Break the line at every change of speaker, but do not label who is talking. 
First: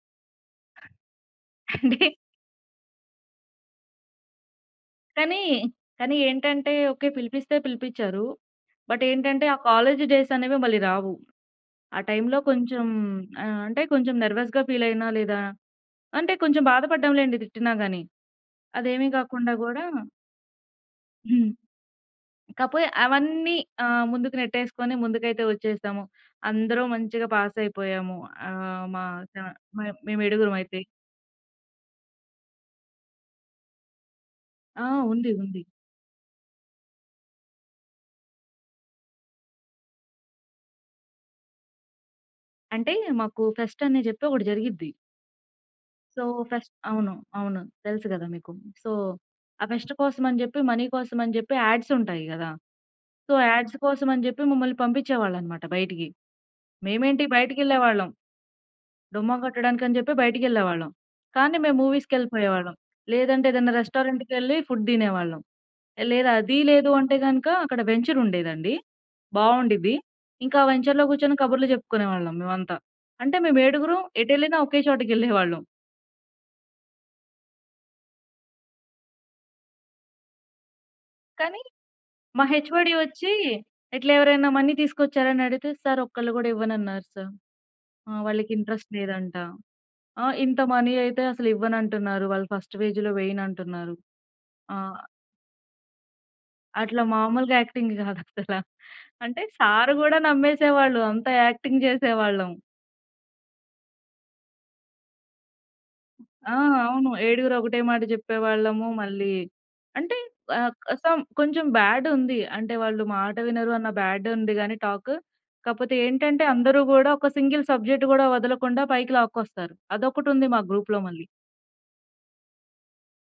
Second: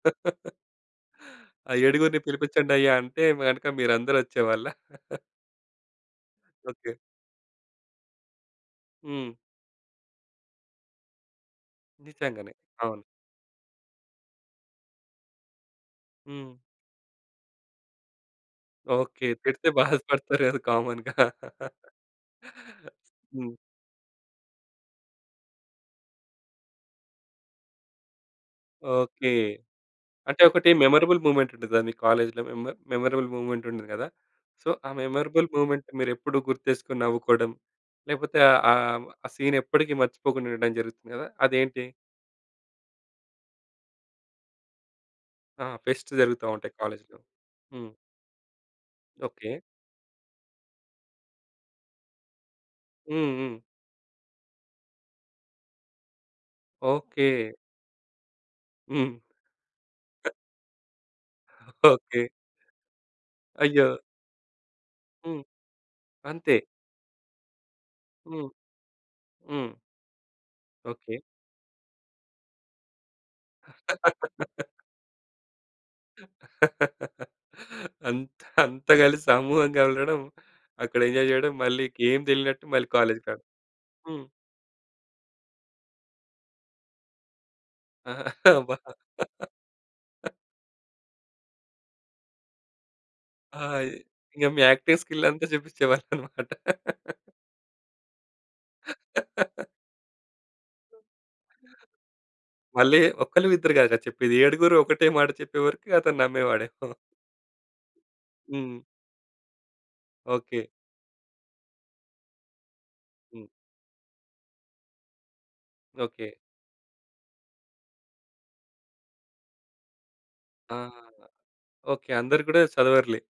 ఆ
అందుకే
ఏడుగురిని పిలిపించండయ్యా! అంటే గనక మీరందరూ వచ్చేవాళ్ళ?
కానీ, కానీ ఏంటంటే
ఓకే.
ఓకే. పిలిపిస్తే పిలిపించారు. బట్
హ్మ్.
ఏంటంటే, ఆ కాలేజి డేస్ అనేవి మళ్ళీ రావు. ఆ టైమ్‌లో
నిజంగానే.
కొంచెం
అవును.
ఆహ్, అంటే కొంచెం నర్వస్‌గా ఫీల్ అయినా లేదా అంటే
హ్మ్.
కొంచెం బాధపడ్డాం లేండి తిట్టినా గాని. అదేమి
ఓకే.
కాకుండా
తిడితే
గూడా
బాధపడతారు కదా! కామన్‌గా.
హ్మ్.
హ్మ్.
కాకపోతే
హ్మ్.
అవన్నీ ఆహ్, ముందుకు నెట్టేసుకొని, ముందుకైతే వచ్చేశాము. అందరం మంచిగా పాసయిపోయాము. ఆహ్, మ
ఓకే.
సా మే మేము
అంటే ఒకటి
ఏడుగురుమయితే.
మెమరబుల్ మూవ్‌మెంట్ ఉంటదని మీ కాలేజీ‌లో, మెమర్ మెమరబుల్ మూవ్‌మెంట్ ఉంటది గదా! సో,
ఆ!
ఆ
ఉంది.
మెమరబుల్
ఉంది.
మూవ్‌మెంట్‌ని మీరు ఎప్పుడూ గుర్తు చేసుకొని నవ్వుకోవడం. లేకపోతే ఆ! ఆహ్, ఆ సీన్ ఎప్పటికీ మర్చిపోకుండా ఉండడం జరుగుతుంది గదా! అదేంటి?
అంటే మాకు ఫెస్ట్ అని చెప్పి ఒకటి జరిగిద్ది.
ఆ! ఫెస్ట్
సో
జరుగుతా
ఫెస్ట్
ఉంటాయి
అవును.
కాలేజీ‌లో.
అవును.
హ్మ్.
తెలుసు గదా మీకు? So
okay.
ఆ ఫెస్ట్ కోసం అని చెప్పి, మనీ కోసం అని చెప్పి, యాడ్స్ ఉంటాయి గదా! సో
హుహు.
యాడ్స్ కోసమని చెప్పి మమ్మల్ని పంపించేవాళ్ళు అన్నమాట బయటికి. మేమేంటి
ఓకే.
బయటకేళ్ళేవాళ్ళం.
హ్మ్.
డుమ్మా కొట్టడానికి అని చెప్పి
ఆ!
బయటికేళ్ళేవాళ్ళం. కానీ మేము
ఓకే.
మూవీస్‌కేళ్ళిపోయేవాళ్ళం. లేదంటే, ఏదన్నా
అయ్యో!
రెస్టారెంట్‌కేళ్ళి ఫుడ్ దినేవాళ్ళం.
హ్మ్.
లేదా,
అంతే.
అది లేదు అంటే గనక అక్కడ వెంచర్
హ్మ్.
ఉండేదండి,
హ్మ్.
బాగుండిద్ది. ఇంకా వెంచర్‌లో
ఓకే.
కూర్చొని కబుర్లు చెప్పుకునేవాళ్ళం మేమంతా. అంటే మేము ఏడుగురుం ఎటు వెళ్ళినా ఒకే చోటకేళ్ళేవాళ్ళం.
అంత్ అంతా కలిసి సమూహంగాళ్లడం. అక్కడ ఎంజాయ్ చేయడం.
కానీ
మళ్ళి ఇంకేం
మా
తెలియనట్టు మళ్ళి
హెచ్‌ఓ‌డి
కాలేజీకి
వచ్చి
రావడం.
ఇట్లా
హ్మ్.
ఎవరైనా మనీ తీసుకొచ్చారా అని అడిగితే? సారు ఒక్కళ్ళు కూడా ఇవ్వనన్నారు సారు.
ఆ!
ఆ! వాళ్ళకి
అబ్బా!
ఇంట్రెస్ట్ లేదంట. ఆ! ఇంత మనీ అయితే అసలు ఇవ్వననంటున్నారు. వాళ్ళు ఫస్ట్ ఫేజ్‌లో
ఆ!
వెయ్యనంటున్నారు.
ఇ ఇగ మీ
ఆ!
యాక్టింగ్ స్కిల్ అంతా చూపించేవాళ్ళు అన్నమాట.
అట్లా మామూలుగా యాక్టింగ్ కాదసలా. అంటే సారు గూడా నమ్మేసేవాళ్ళు. అంత యాక్టింగ్ జేసేవాళ్ళం.
మళ్ళి ఒక్కళ్ళ, ఇద్దరు గాదా చెప్పేది ఏడుగురు ఒకటే మాట చెప్పేవరకి అతను
ఆ!
నమ్మేవాడేమో.
అవును. ఏడుగురు ఒకటే మాట
హ్మ్.
జేప్పేవాళ్ళము. మళ్ళీ అంటే
ఓకే.
ఆహ్, క సమ్ కొంచెం బ్యాడ్ ఉంది. అంటే, వాళ్ళు మాట
హ్మ్.
వినరు అన్న బ్యాడ్ ఉంది గాని టాక్. కాపోతే
ఓకే.
ఏంటంటే అందరూ గూడా ఒక సింగిల్ సబ్జెక్ట్ కూడా వదలకుండా పైకి లాక్కొస్తారు. అదొకటి ఉంది మా గ్రూప్‌లో
అహహా!
మళ్ళీ.
ఓకే. అందరు గూడా చదవరులే!